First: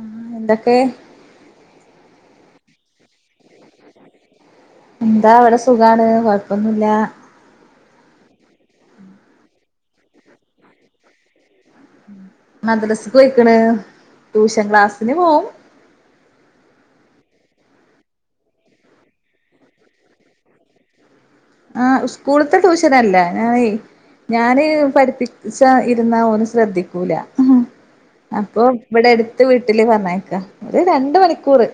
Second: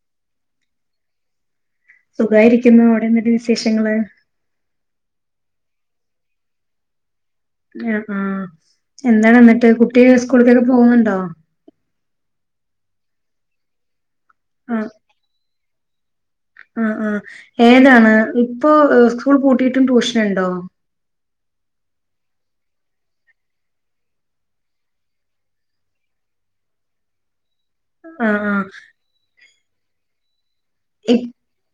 ആഹ് എന്തൊക്കെ സുഖായിരിക്കുന്നു അവിടെ എന്തൊക്കെ വിശേഷങ്ങള് എന്താ ഇവടെ സുഖാണ് കൊഴപ്പൊന്നുല്ല ആഹ് ആഹ് എന്താണ്ന്ന്ട്ട് കുട്ടി സ്കൂൾക്കൊക്കെ പോകുന്നുണ്ടോ മദ്രസക്കു പൊയ്ക്ക്ണ് ട്യൂഷൻ ക്ലാസിനുപോവും ആഹ് ആഹ് ഏതാണ് ഇപ്പൊ സ്കൂൾ പൂട്ടിയിട്ടും ട്യൂഷനുണ്ടോ ആഹ് സ്കൂള്ത്തെ ട്യൂഷനല്ല ഞങ്ങളയ് ഞാന് പഠിപ്പിച്ചാ, ഇരുന്നാ ഒന്ന് ശ്രദ്ധിക്കൂല. ആ ആ അപ്പൊ ഇവിടെ അടുത്തു വീട്ടില് പർഞ്ഞയ്ക്കാ ഒരു രണ്ടു മണിക്കൂറ്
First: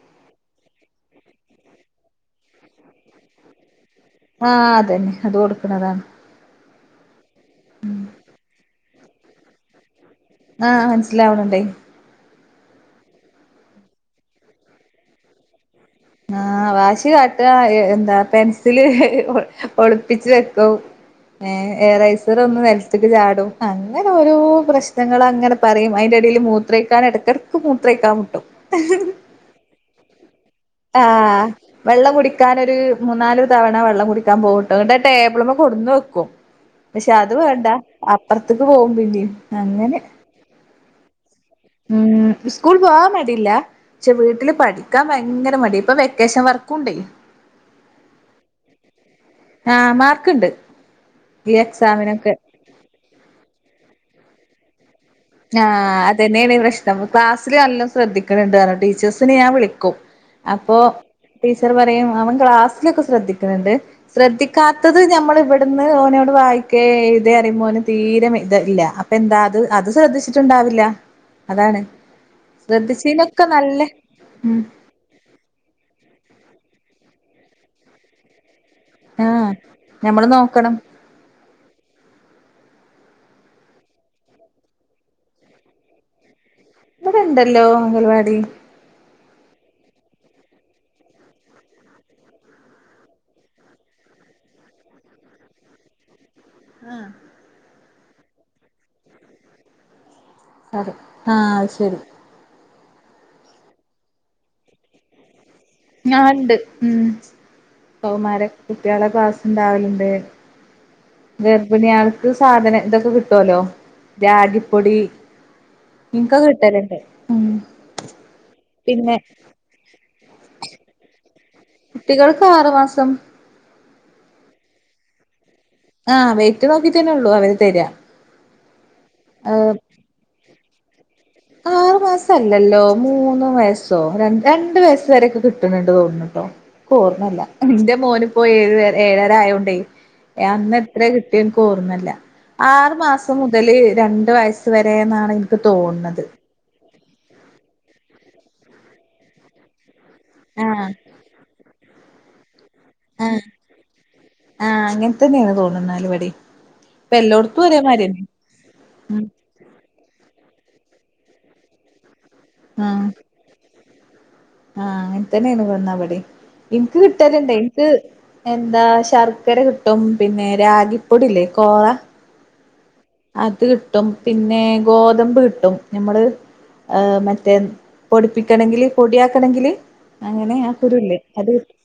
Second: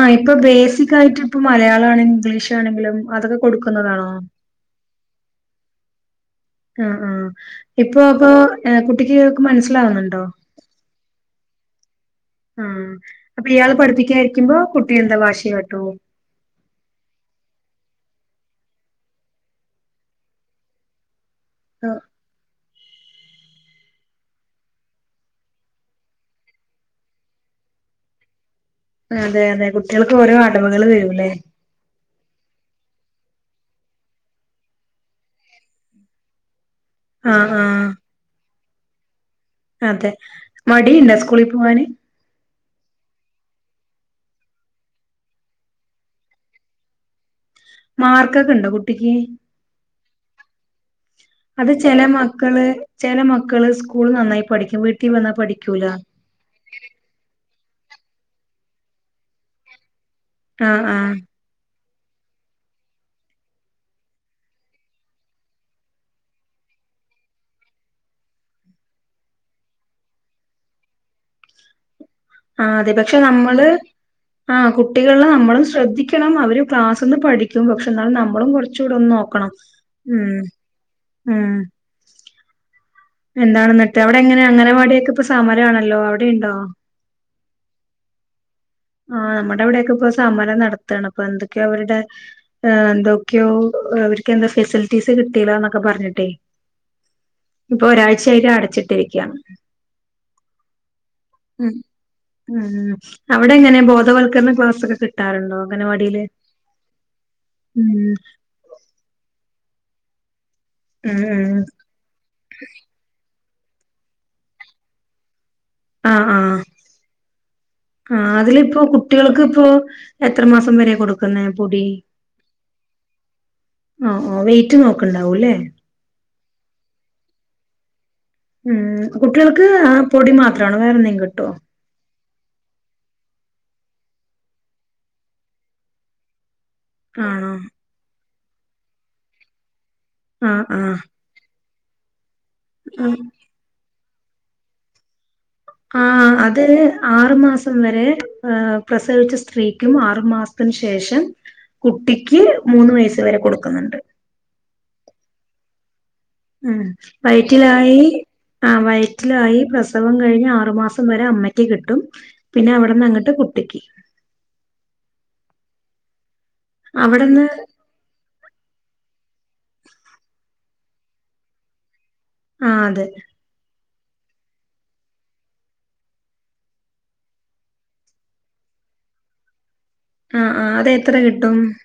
ആയിപ്പൊ ബേസിക്കായിട്ടിപ്പം മലയാളാണെങ്കിലും ഇംഗ്ലീഷാണെങ്കിലും [unintelligible] കൊടുക്കുന്നതാണോ. ആഹ് അതന്നെ അതുകൊടുക്കുന്നതാ ആഹ് ആഹ് ഇപ്പൊ അപ്പൊ കുട്ടിക്കു മനസ്സിലാവ്ണ്ണ്ടോ ആഹ് മനസ്സിലാവ്ണ്ണ്ടേ ആഹ് അപ്പൊ ഇയാളു പഠിപ്പിക്കാനിരിക്കുമ്പോ കുട്ടി എന്താവാശികാട്ടുവോ ആഹ്‌ വാശികാട്ടുക എന്താ പെൻസിലൊളിപ്പിച്ചു വെക്കും [inaudible] ഏഹ് ഏറൈസറൊന്നു നില ചാടും അങ്ങനെയോരോ പ്രശ്നങ്ങളങ്ങനെ പറയും അതിന്റെയിടയിൽ മൂത്രമൊഴിക്കാനിടക്കിട ഇപ്പം മൂത്രമൊഴിക്കാൻ മുട്ടും [unintelligible] അതെയതെ കുട്ടികൾക്കു ഓരോ അടവുകൾ വരൂലേ ആഹ് വെള്ളം കുടിക്കാനൊരു മൂന്നാലു തവണ വെള്ളം കുടിക്കാൻ പോകുന്നുണ്ട് ടേബിളിൽ മേൽ കൊണ്ടുവെക്കും. [inaudible] പക്ഷേയതു വേണ്ട ആ അപ്പുറത്തേക്കുപോകും പിന്നെയും അങ്ങനെ അതെ മടിയുണ്ടോ സ്കൂളിൽ പോവാന് ഉം സ്കൂൾ പോവാൻ മടിയില്ല. പക്ഷേ വീട്ടില്‌പഠിക്കാൻ ഭയങ്കരമടിയിപ്പൊ വെക്കേഷൻ വർക്കുണ്ടേ മാർക്കൊക്കെയുണ്ടോ കുട്ടിക്ക് ആഹ് മാർക്കുണ്ട്. അതു ചിലമക്കള് ചില മക്കള് സ്കൂളിൽനന്നായി പഠിക്കും വീട്ടി ആഹ് അതു തന്നെയാണ് പ്രശ്നം ക്ലാസ്സില് നല്ല ശ്രദ്ധിക്കണുണ്ട് ടീച്ചേഴ്സിനെ ഞാൻ വിളിക്കും അപ്പൊ ആഹ് ആഹ് ടീച്ചറുപറയും അവൻ ക്ലാസ്സിലൊക്കെ ശ്രദ്ധിക്കുന്നുണ്ട്. ശ്രദ്ധിക്കാത്തതു ഞമ്മൾ ഇവിടുന്ന് ഓനോടു വായിക്ക് എഴുത് പറയുമ്പോ ഓന് തീരെ മീ മീച്ചമില്ല അപ്പ എന്തായത് അത് ശ്രദ്ധിച്ചിട്ടുണ്ടാവില്ല അതാണ് ആഹ് അതുപക്ഷേ ശ്രദ്ധിച്ചീനൊക്കെ നമ്മള് നല്ല ഉം ആഹ് കു കുട്ടികളെ നമ്മളും ശ്രദ്ധിക്കണം അവര് ക്ലാസ്സിൽ നിന്ന് പഠിക്കും പക്ഷേ എന്നാലും നമ്മളും കുറച്ച് കുച്ചൂടെന്ന് ആഹ് നോക്കണം ഉം ഞമ്മള് നോക്കണം ഉം എന്താണെന്നിട്ടവിടെ എങ്ങനെ അംഗനവാടിയൊക്കെ ഇപ്പൊ സമരമാണല്ലോ അവിടെയുണ്ടോ ഇവിടെയുണ്ടല്ലോ അംഗനവാടി ആഹ് നമ്മുടെയവിടെയൊക്കെ ഇപ്പൊ സമരം നടത്തുകയാണ് അപ്പൊ എന്തൊക്കെയോ അവരുടെ. ആഹ് എന്തൊക്കെയോ അവർക്കെന്താ ഫെസിലിറ്റീസ് കിട്ടിയില്ലാന്നൊക്കെ പറഞ്ഞിട്ടേ ആഹ് ഇപ്പൊ ഒരാഴ്ചയായിട്ട് അടച്ചിട്ടിരിക്കയാ അതെ ആഹ് അതുശരി ആഹ് അവിടെങ്ങനെ ബോധവത്ക്കരണ ക്ലാസ്സൊക്കെ കി കിട്ടാറുണ്ടോ അംഗനവാടി ഞാനുണ്ട് ഉം കൗമാര കുട്ടികളുടെ ക്ലാസ്സുണ്ടാവലുണ്ട് ഉം ഉം ഗർഭിണി ആൾ ഇതു സാധനം ഇതൊക്കെ കിട്ടുവല്ലോ രാഗിപ്പൊടി. ആഹ് ഇൻക്കൊക്കെ ആഹ് കിട്ടലുണ്ട് ഉം ആഹ് അതിലിപ്പോ പിന്നെ കുട്ടികൾക്കിപ്പോ എത്ര മാസംവരെയാ കൊടുക്കുന്നെ പൊടി. കുട്ടികൾക്ക് ആറു മാസം ആഹ് ആഹ് വെയിറ്റുനോക്കണുണ്ടാവുംമല്ലേ ആഹ് വെയ്റ്റുനോക്കി തന്നെയുള്ളൂ അവര് തരിക ഉം കുട്ടികൾക്കുപൊടി മാത്രമാണോ വേറെയെന്തെങ്കിലും കിട്ടുവോ ആറു മാസമല്ലല്ലോ മൂന്നുവയസ്സോ ര രണ്ടു വയസുവരയൊക്കെ കിട്ടിണിണ്ട് തോന്നുന്നൂട്ടോ ന്ക്ക് ഓർമല്ല ആണോ ഇന്റെ മോന്പോയേഴ ഏഴര ആയോണ്ടേ ആഹ് അന്ന് ആഹ് എത്ര കി [unintelligible] എൻക്കോർമല്ല ആറു ആഹ് മാസം മുതല് രണ്ട് വയസ് വരെന്നാണ് എനി ആഹ് അത് ആറു മാസം വരെ പ്രസവിച്ച സ്ത്രീക്കും ആ ആറു മാസത്തിന് ആഹ് ശേഷം കുട്ടിക്ക് മൂന്ന് വയസ് ആഹ് വരെ കൊടുക്കുന്നുണ്ട് ആഹ് അങ്ങൻതന്നെണ് തോണ്ന്നാലിവടീം ഉം വൈറ്റിലായി ആഹ് ഉം വയറ്റിലായി പ്രസ പ്രസവം കഴിഞ്ഞ് ആറു മാസം വരെ അമ്മയ്ക്ക് കിട്ടും പിന്നെ ആഹ് അവിടന്നങ്ങട്ട് കുട്ടിക്ക് ആഹ് അങ്ങൻതന്നെണ്ന്നാലിവെടിം ഇൻക്ക് അവിടുന്ന് കിട്ടല്ണ്ടെ ത് എന്താ ശർക്കര കിട്ടും പിന്നെ രാഗിപ്പൊടില്ലേ കോറ ആഹ് അതെ അത് കിട്ടും പിന്നെ ഗോതമ്പ് കിട്ടും ഞമ്മള് ഏഹ് മറ്റേ പൊടിപ്പിക്കണെങ്കില് പൊടിയാക്കണെങ്കില് ആ അങ്ങനെ ആ ആഹ് അത് എത്ര കുരുല്ലേ അത് കിട്ടും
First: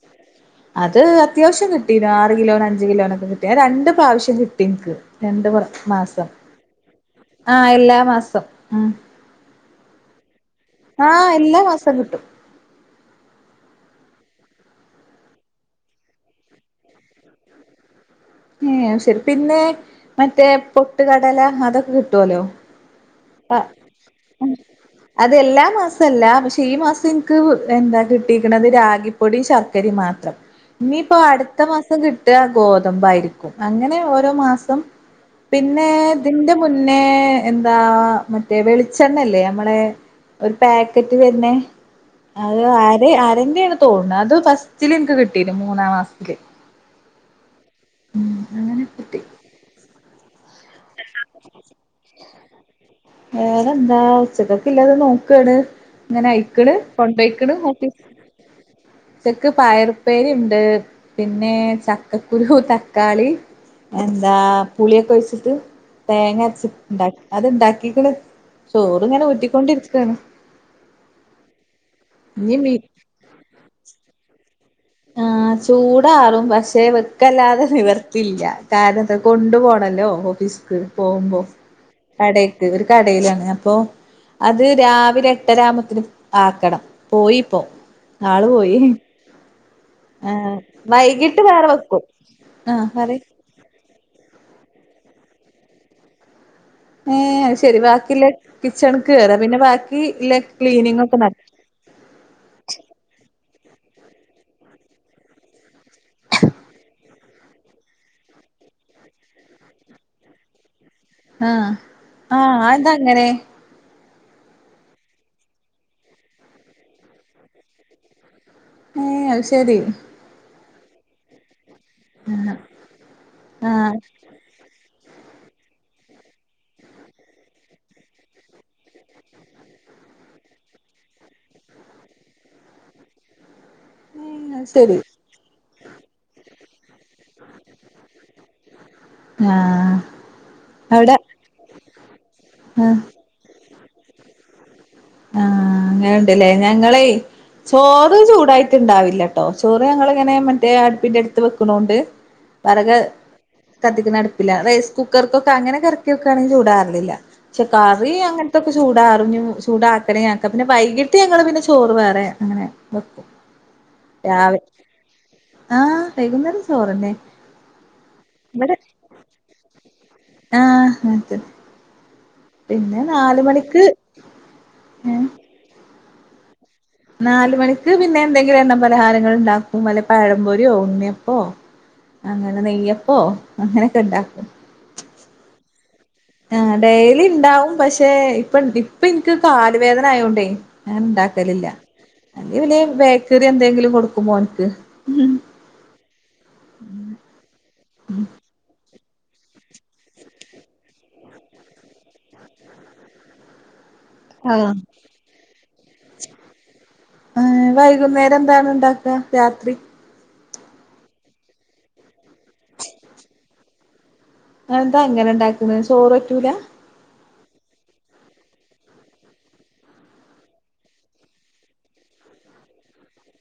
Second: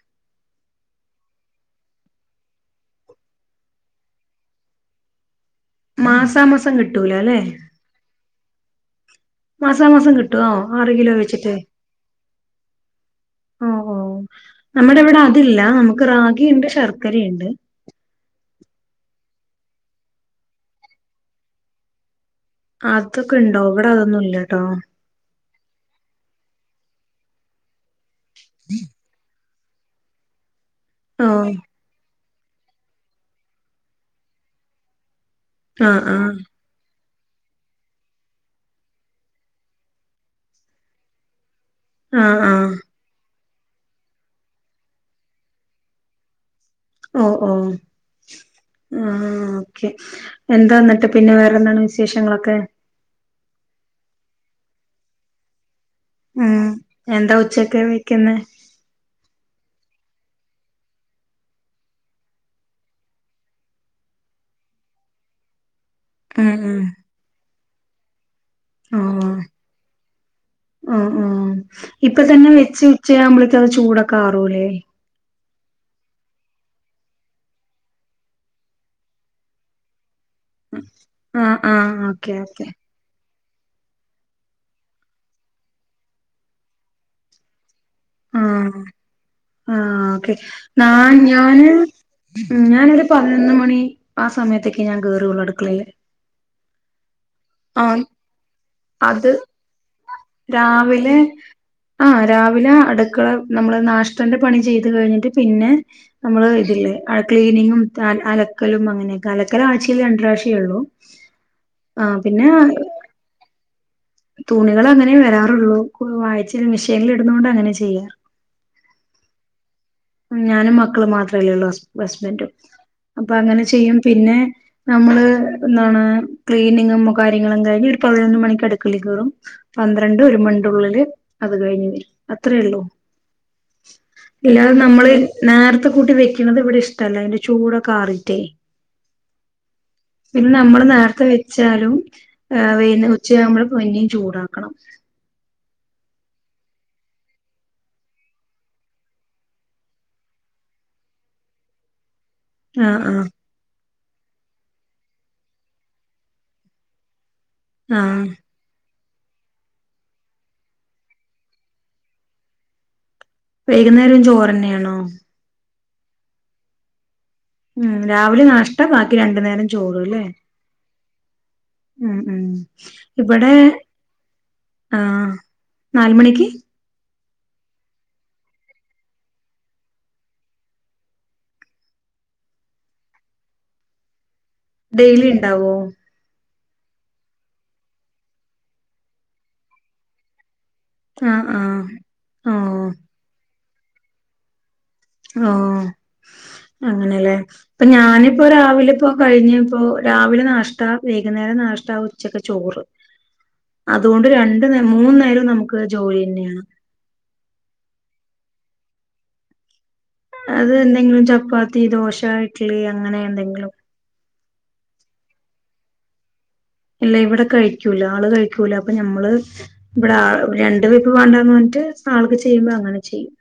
അത് അത്യാവശ്യം കിട്ടീണ്. ആറ് കിലോനഞ്ച്കിലോനൊക്കെ കിട്ടി അത് രണ്ട് പ്രാവശ്യം കിട്ടിൻക്ക് രണ്ട് പ്ര മാസം. മാസാമാസം കിട്ടൂല അല്ലെ ആഹ് എല്ലാ മാസം ഉം മാസാ മാസം കിട്ടുവോ ആറ് കിലോ ആഹ് വെച്ചിട്ട് എല്ലാ മാസം കിട്ടും ഓഹ് ഓഹ് നമ്മുടെവടെ അതില്ല നമുക്ക് റാഗിയിണ്ട്, ശർക്കരയിണ്ട് ഏഹ് അത് ശെരി പിന്നെ മറ്റേ പൊട്ട് കടല അതൊക്കെ കിട്ടോലോ അതൊക്കെണ്ടോ വടെ അതൊന്നുംല്ല്യട്ടോ അത് എല്ലാ മാസംല്ല പക്ഷെ ഈ മാസം ഇൻക്ക് എന്താ കിട്ടിക്ക്‌ണത് രാഗിപ്പൊടി ശർ ക്കരിം മാത്രം ഇനിയിപ്പോ ഓ അടുത്ത മാസം കി ട്ടാ ഗോതമ്പായിരിക്കും. അങ്ങനെ ഓരോ മാസം, പിന്നെ ആ ആ തിന്റെ മുന്നേ എന്താ മറ്റേ വെളിച്ചണ്ണെല്ലേ അമ്മളെ ഒരു പാക്കറ്റ്‌വെര്നെ, അവ് ആ അത് ആരെന്റെണ് തോൺണ്. അത് ഫസ്റ്റില്ൻക്ക് കിട്ടീണ് മൂന്നാം മാസ്ത്തില് ഓഹ് ഓഹ് അങ്ങനെ കിട്ടി ആഹ് ഓക്കെ എന്താന്നട്ട് പിന്നെ വേറെന്താണ് വിശേഷങ്ങളൊക്കെ വേറെന്താ ഉച്ചക്കക്കില്ലത് നോക്കാണ് ഉം ങ്ങനയ്ക്ക്ണ് എന്താ കൊണ്ടയ്ക്ക്ണ് ഉച്ചക്ക് ഓഫീസ് വെക്കുന്നെ ഉച്ചക്ക് പയറുപ്പേരിണ്ട് പിന്നെ ചക്കക്കുരു തക്കാളി എന്താ പുളിയൊക്കെ വെച്ചിട്ട് ഉം തേങ്ങര്ച്ച് ഉം ണ്ടാ അത്ണ്ടാക്കിക്ക്ണ് ചോറ്ങ്ങനെ ആഹ് ഊറ്റിക്കൊണ്ടിരിക്കാണ് ആഹ് ആഹ് ഇപ്പതന്നെ ഇഞ്ഞി വെച്ച് മീ ഉച്ചയാവുമ്പളേത്തത് ചൂടൊക്കാറൂല്ലേ ആഹ് ചൂടാറും പക്ഷെ വെക്കല്ലാതെ നിവർത്തില്ല, കാരണത്ത കൊണ്ടു പോണല്ലോ ഓഫീസ് ക്ക്‌ പോവുമ്പോ ആഹ് ആഹ് ഓക്കെ കടേക്ക് ഓക്കെ ഒരു കടേലാണ് അപ്പൊ അത് രാവിലെ എട്ടര ആവുമ്പത്തിന് ആക്കണം, പോയിപ്പോ ആള് പോയി ആഹ് ആഹ് ഓക്കെ ആഹ് ന്നാൻ വൈകിട്ട് ഞാന് വേറെ വെക്കും ആഹ് ഞാനൊരു പറയ് പതിനൊന്ന് മണി ആ സമയത്തൊക്കെ ഞാൻ കേറുള്ളൂ അടുക്കളെയില് ഏഹ് അയ്ശെരി, ബാക്കില്ല കിച്ചൺക്ക് അത് കേറാ പിന്നെ ബാക്കില്ല ക്ലീനിങ് ഒക്കെ രാവിലെ നട് ആഹ് രാവിലെ അടുക്കള നമ്മള് നാഷ്ടന്റെ പണി ചെയ്തു കഴിഞ്ഞിട്ട് പിന്നെ നമ്മള് ഇതില്ലേ അ ക്ലീനിങ്ങും അലക്കലും അങ്ങനെയൊക്കെ അലക്കല് ആഴ്ചയിൽ രണ്ട് പ്രാവിശ്യേഒള്ളു ആഹ്‌ ആഹ് അഎന്താഅങ്ങനെ തുണികളങ്ങനേ വരാറുള്ളൂ. കു ആയിച്ചേല് മിഷേൻല്ടുന്നോണ്ട് അങ്ങനെ ചെയ്യാ ഏഹ് അയ്ശെരി ഞാനും മക്കളും മാത്രല്ലേള്ളൂ ഹസ്ബന്റും ആഹ് അപ്പൊ അങ്ങനെ ആഹ് ചെയ്യും പിന്നെ നമ്മള് എന്താണ് ക്ലീനിങ്ങും കാര്യങ്ങളും കഴിഞ്ഞ് ഒരു പതിനൊന്ന് മണിക്ക് അടുക്കള്ളേ കേറും പന്ത്രണ്ട് ഒരു മണിന്റെള്ളില് അത് കഴിഞ്ഞ് വരും അത്രള്ളൂ ഏഹ് അത് പ്പം ശരി നമ്മള് നേർത്തെ കൂട്ടി വെക്ക്ണത് ഇവിടെ ഇഷ്ടല്ല അതിന്റെ ചൂടൊക്കാറിട്ടേ ആഹ് പിന്നെ നമ്മള് അവിടെ നേർത്തെ വെച്ചാലും ആ വെയ് ആഹ് ച്ചയാവുമ്പോ പിന്നിം ചൂടാക്കണം ആഹ് ങ്ങനെണ്ട്ലെ ഞങ്ങളേയ് ചോറ് ചൂടായിട്ട്ണ്ടാവില്ല ട്ടോ ചോറ് ഞങ്ങളിങ്ങനെ മറ്റേ അട്പ്പിന്റെട്ത്ത് വെക്ക്‌ണോണ്ട് [inaudible] വെറക് ആഹ് കത്തിക്കുന്നട്പ്പില്ല റൈസ് കുക്കർക്കൊക്കെ അങ്ങനൊക്കെ ർക്കിക്കാണെങ്കി ചൂടാറലില്ല ക്ഷേ കറി ആഹ് അങ്ങൻതൊക്കെ ചൂടാറും, ഞ്ഞി ചൂടാക്കണെ ആക്ക, പിന്നെ വൈകിട്ട് ഞങ്ങള് പിന്നെ ചോറ് വേറെ അങ്ങനെ വെക്കും വൈകുന്നേരും രാവിലെ ചോറന്നേണോ ആഹ് വൈകുന്നേരും ചോറന്നെ ഉം രാവിലെ ഇവിടെ നാഷ്ത്ത ബാക്കി രണ്ടു നേരം ചോറ് ലേ ആഹ് അതെ മ് മ് ഇവിടെ മണിക്ക് ആഹ് നാല് മണിക്ക് നാല മണിക്ക് പിന്നെ എന്തെങ്കിലും എണ്ണ പലഹാരങ്ങൾ ഇണ്ടാക്കും വല്ല പഴംപൊര്യോ ഉണ്യപ്പോ അങ്ങനെ നെയ്യപ്പോ അങ്ങനൊക്കെ ഇണ്ടാക്കും ഡെയിലി ഇണ്ടാവോ ഏഹ് ഡെയ്‌ലി ണ്ടാവും പഷെ ഇപ്പൊ ഇപ്പൊ ൻക്ക് കാല് വേദന ആയോണ്ടേ ഞാൻ ആഹ് ഇണ്ടാക്കലില്ല ആഹ് ഇല്ലേ ഓഹ് ബേക്കറി എന്തെങ്കിലും കൊടുക്കും മോന്ക്ക് ആഹ് അങ്ങനെല്ലേ ഇപ്പ ഞാനിപ്പോ രാവിലെ ഇപ്പോ കഴിഞ്ഞ് ഇപ്പോ രാവിലെ നാഷ്ത വൈകുന്നേരം നാഷ്ത ഉച്ചക്ക് ചോറ് അതുകൊണ്ട് രണ്ട് ആഹ് മൂന്നു നേരേം നമുക്ക് ജോലി തന്നെയാണ് വൈകുന്നേരം എന്താ ഇണ്ടാക്ക രാത്രി അത് എന്തെങ്കിലും ചപ്പാത്തി ദോശ ഇഡ്ഡലി അങ്ങനെ എന്തെങ്കിലും അതെന്താ ആങ്ങനെ ഇണ്ടാക്ക്ണെ ചോറ് പറ്റൂല ഇല്ല ഇവിടെ കഴിക്കൂല ആള് കഴിക്കൂല അപ്പൊ ഞമ്മള് ഇവിടെ രണ്ട് വീഭവാണ്ടാന്ന് പർഞ്ഞിട്ട് ആൾക്ക് ചെയ്യുമ്പോ അങ്ങനെ ചെയ്യും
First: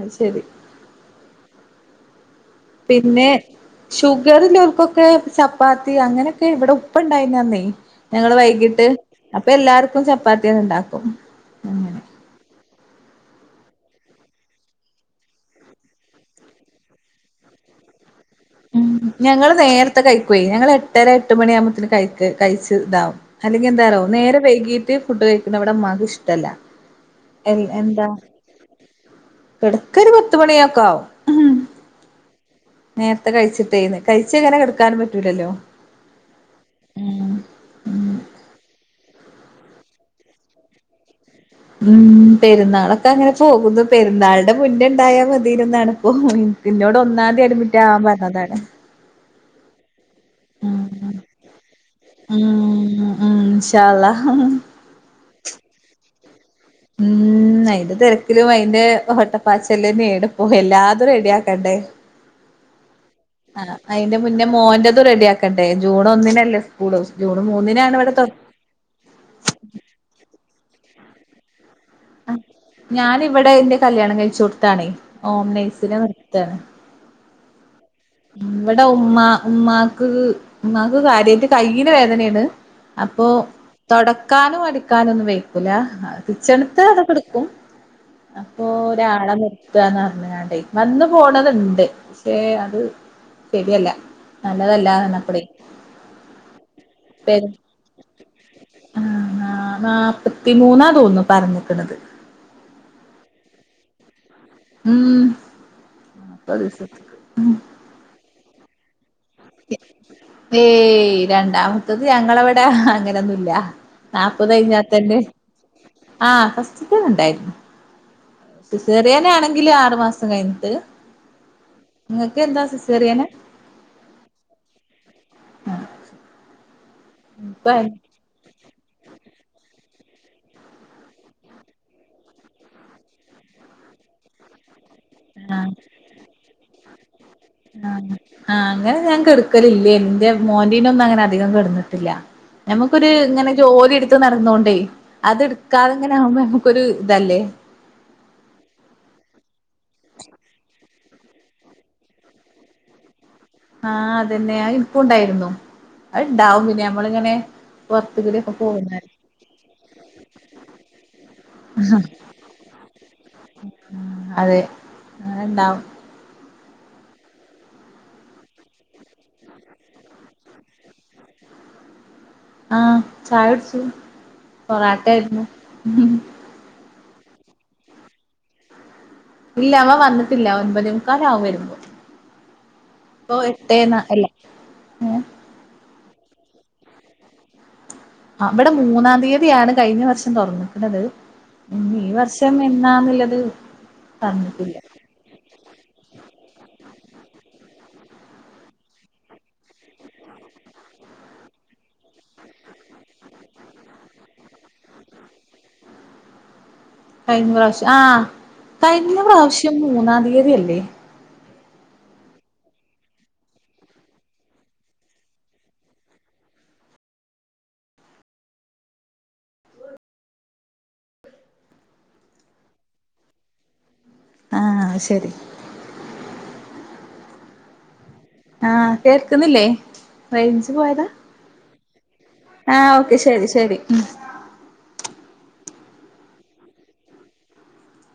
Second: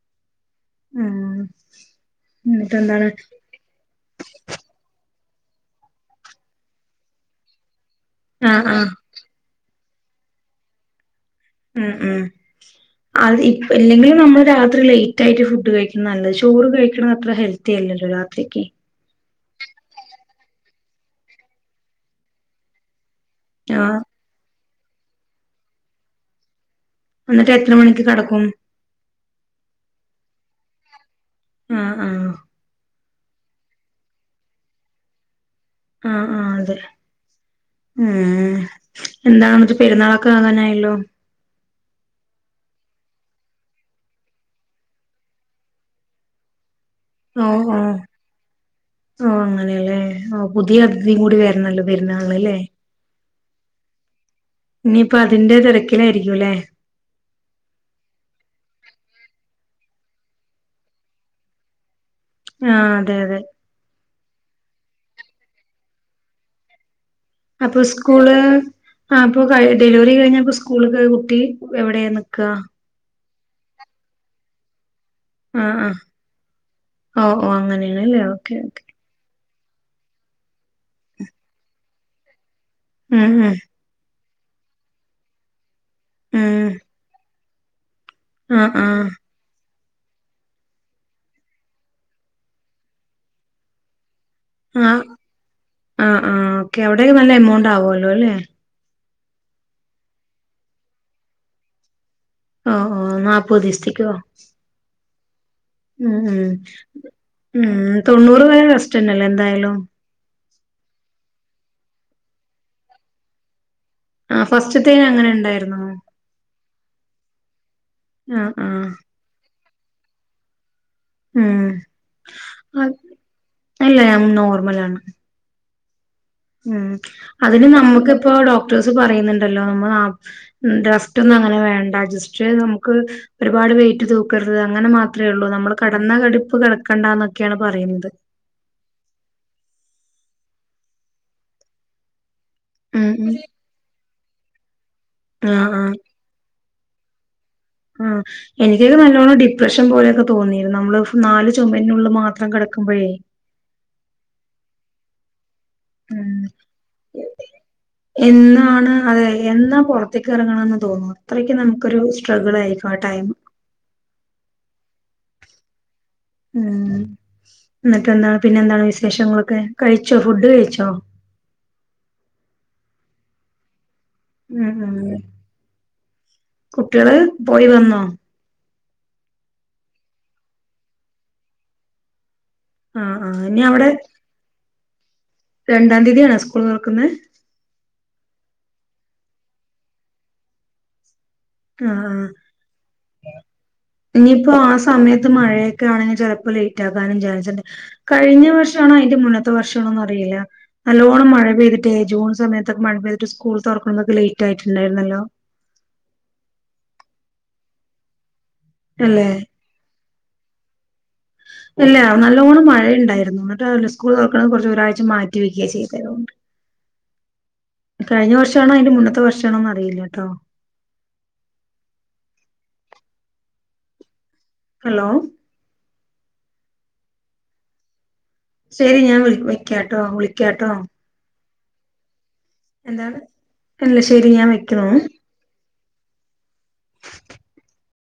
അത് ശരി ആഹ് പിന്നെ ഷുഗറിള്ളോർകൊക്കെ ചപ്പാത്തി അങ്ങനെക്കെ ഇവിടെ ഉപ്പ ഇണ്ടായിനന്നേ ഞങ്ങള് ആഹ് വൈകീട്ട് ആഹ് അപ്പൊ എല്ലാർക്കും ചപ്പാത്തി തന്നെ ഇണ്ടാക്കും ആഹ് ആഹ് അത് ഇല്ലെങ്കിലും നമ്മള് രാത്രി ലേറ്റ് ആയിട്ട് ഫുഡ് കഴിക്ക നല്ലെ ചോറ് കഴിക്ക്ണ അത്ര ഹെൽ ത്തില്ലല്ലോ രാത്രിക്കെ മ് ഞങ്ങള് നേരത്തെ കഴിക്കേ ഞങ്ങള് എട്ടര എട്ട് മണിയ ആകുമ്പത്തേന് കയ് കഴിച്ച് ഇതാവും അല്ലെങ്കി ആഹ് എന്താറ്യോ നേരം വൈകീട്ട് ഫുഡ് കഴിക്കുന്ന ഇവ്ടെ ഉമ്മാക്ക് ഇഷ്ടല്ല എന്നിട്ട് എൻ എത്ര മണിക്ക് എന്താ കെടക്കും ഇടക്ക് ഒരു പത്ത് മണിയൊക്കാവും ആഹ് ആഹ് നേര്ത്തെ കഴിച്ചിട്ടേന്ന് കഴിച്ച ഇങ്ങനെ കെട്ക്കാനും പറ്റൂലല്ലോ ആഹ് ആഹ് അതെ ഉം മ് എന്താന്നിട്ട് പെരുന്നാളൊക്കെ ആകാനായല്ലോ മ് പെരുന്നാളൊക്കെ അങ്ങനെ പോകുന്നു പെരുന്നാള്ടെ മുന്നെ ഇണ്ടായാൽ മതിന്നാണ് ഇപ്പൊ എന്നോട് ഒന്നാംന്തി ഓഹ് അഡ്മിറ്റാവാ ഓഹ് പർഞ്ഞതാണ് ഓഹ് അങ്ങനെയല്ലേ ഓഹ് പുതിയ അതിതിം കൂടി വര്ണല്ലോ പെര്ന്നാള്ന്ല്ലേ ഉം ഉം ഇൻഷാ അല്ലാഹ് ഇനിപ്പൊ അതിന്റെ തിരക്കിലായിരിക്കും അല്ലേ മ് അയ്ന്റെ തിരക്കിലും അയ്ന്റെ ഓട്ടപാച്ലും [unintelligible] ഇപ്പൊ എല്ലാതും റെഡിയാക്കണ്ടേ ആഹ് അതെ അതെ ആഹ് അയിന്റെ മുന്നേ മോന്റതും റെഡിയാക്കണ്ടേ ജൂൺ ഒന്നിനല്ലേ സ്കൂള് ജൂൺ അപ്പൊ മൂന്നിനാണ് ഇവിടെ തൊ സ്കൂള് ആഹ് അപ്പോ ഡെലിവറി കഴിഞ്ഞപ്പോ സ്കൂളൊക്ക് കുട്ടി എവിടെയാ നിക്കാ ഞാന് ഇവിടെ ഇന്റെ കല്യാണം കഴിചോട്താണേ ഹോം നെയ്സിനെ വെച്ചാര്ന്ന് ഓഹ് ഓഹ് അങ്ങനെയാണല്ലേ ഓക്കേ ഓക്കേ ഉമ്മാ ഉമ്മാക്ക് ഉമ്മാക്ക് കാര്യമായിട്ട് കൈയില് വേദനയാണ് അപ്പൊ ഉം ഉം തൊടക്കാനോ അടിക്കാനോ ഒന്നും വേക്കൂല ഉം [unintelligible] കൊടുക്കും അപ്പൊ ആഹ് ആഹ് ഒരാളെ നിർത്തന്ന് പറഞ്ഞുണ്ടേ വന്ന് പോണത്ണ്ട് പക്ഷെ അത് ശരിയല്ല നല്ലതല്ല ആഹ് ആഹ് ആഹ് ഓക്കെ അവിടെക്കെ [unintelligible] [unintelligible] ആഹ് നാപ്പത്തി മൂന്നാ തോന്നുന്നു പറഞ്ഞിക്കണത് ആഹ് നാപ്പത് ഡിസ്ട്രിക്ട് ഉം ഉം നാപ്പത് ദിവസത്ത്ക്ക് ഉം ഉം തൊണ്ണൂറ് വരെ റസ്റ്റന്നല്ലെ എന്തായലും. ഏയ് രണ്ടാമത്തത് ഞങ്ങളവിടെ അങ്ങനൊന്നുല്ല. ആ ഫസ്റ്റ്ത്തേന് നാപ്പതയ്ഞ്ഞാത്തന്നെ അങ്ങനെ ഉണ്ടായിരുന്നോ ആഹ് ഫസ്റ്റ്തത്ണ്ടായിര്ന്നു. ആഹ് ആഹ് സ്‌സേറിയനാണെങ്കില് ആറു മാസം കയ്ഞ്ട്ട്. ഉം അ അല്ല ഞാം നോർമലാണ്. ഉം ഇപ്പ അതിന് ആഹ് നമുക്കിപ്പോ ഡോക്ടേഴ്സ് പറയുന്ന്ണ്ടല്ലോ നമ്മള് ന്നാ ഉം റസ്റ്റൊന്നു അങ്ങനെ വേണ്ട ജസ്റ്റ് നമുക്ക് ഒരുപാട് വെയ്റ്റ് തൂക്കരുത് അങ്ങനെ മാ ത്രേള്ളൂ നമ്മള് കടന്ന കടുപ്പ് കെടക്കണ്ടന്ന ആ ആഹ് അങ്ങനെ ഞാ കെടുക്കലില്ലേന്നു ന്റെ മോൻ്റിനൊന്നു അങ്ങന അധികം കട്ന്നിട്ടില്ല. ഞ്ഞമ്മക്കൊര് ഉം ഉം ങ്ങനെ ജോലിട്ത്ത് നടന്നൊണ്ടേ ആഹ് ആഹ് അത്ട്ക്കാതെങ്ങനാവുമ്പൊ നമ്മക്കൊരു തല്ലേ. ആഹ്. എനിക്ക്യൊരു നല്ലോണം ഡിപ്രഷൻ പോലെയൊക്കെ തോന്നിര്ന്നു നമ്മള് ഫ് നാല് ചുമര്നുള്ള് മാത്രം കെടക്കുമ്പഴേ. ആഹ് അതന്നെ അഹ് ഇൻകുണ്ടായിര്ന്നു അഹ് ഉം ണ്ടാവും പിന്നെ ഞമ്മളിങ്ങനെ പൊർ എന്നാണ് അതെ എന്നാ പൊറത്തേക്കിറങ്ങണംന്ന് തോന്നും അത്രക്ക് നമുക്കൊരു സ്ട്രഗിളായിരിക്കും ആ ടൈം. അതെ അത്ണ്ടാവും. ഉം ന്നട്ടെന്താണ് പിന്നെ എന്താണ് വിശേഷങ്ങളൊക്കെ കഴിച്ചോ ഫുഡ് കഴിച്ചോ. ആഹ് ചായൊട്ച്ച്. ഉം ഉം കുട്ട്യള് പോയി വന്നോ. ഇല്ല അവ വന്നിട്ടില്ല ഒൻപതേ മുക്കാലാവ്വായ്ര്ക്കു. ആഹ് പ്പൊ ആഹ് ഇനി എട്ടേ അവിടെ ന്ന അല്ല ഏഹ്. രണ്ടാം തീയതി ആണ് സ്കൂൾ തൊർക്കുന്നെ. അ വടെ മൂന്നാം തീയതിയാണ് കയിഞ്ഞ വർഷം തൊർന്ന്ക്ക്ണത്. ആഹ് ആഹ് ഞ്ഞ്പ്പോ ആ പറഞ്ഞിട്ടില്ല സമയത്ത് മഴയ ക്കാണെങ്കി ചെലപ്പോ ലെയ്റ്റക്കാനും ചാൻസ്ണ്ട് കഴിഞ്ഞ വർഷണോ അയ്ന്റെ മുന്നത്തെ വർഷണോന്നറിയില്ല. നല്ലോണം മഴ പെയ്തിട്ടേ ജൂൺ സമയത്തൊക്കെ മഴ പെയ്തിട്ട് സ്കൂൾ തൊർക്ക്ണതൊക്കെ ലെയ്റ്റായിട്ടുണ്ടയിരുന്നല്ലോ. കഴിഞ്ഞ പ്രാവശ്യം ആഹ് കഴിഞ്ഞ അല്ലെ പ്രാവശ്യം മൂന്നാം തീയതിയല്ലേ. ഇല്ല നല്ലോണം മഴയുണ്ടായിരുന്നു ന്നട്ടതല്ല സ്കൂൾ തൊർക്കണ കൊർച്ച് ഒരാഴ്ച മാറ്റി വെക്ക്യ ചെയ്തെ അതുകൊണ്ട്. കഴിഞ്ഞ വർഷാണോ അയ്ൻ്റെ മുന്നത്തെ വർഷിണോന്നറിയില്ലട്ടോ. ആഹ് ഹലോ. ശരി ആഹ് ശരി ഞാൻ വിളി കേൾക്കുന്നില്ലേ വെക്ക്യാട്ടോ റേഞ്ച് വിളിക്ക്യാട്ടോ പോയതാ ആഹ് ഓക്കെ എന്താണ് ശരി ശരി ഉം അല്ല ശരി ഞാ വെക്ക്യുന്നു.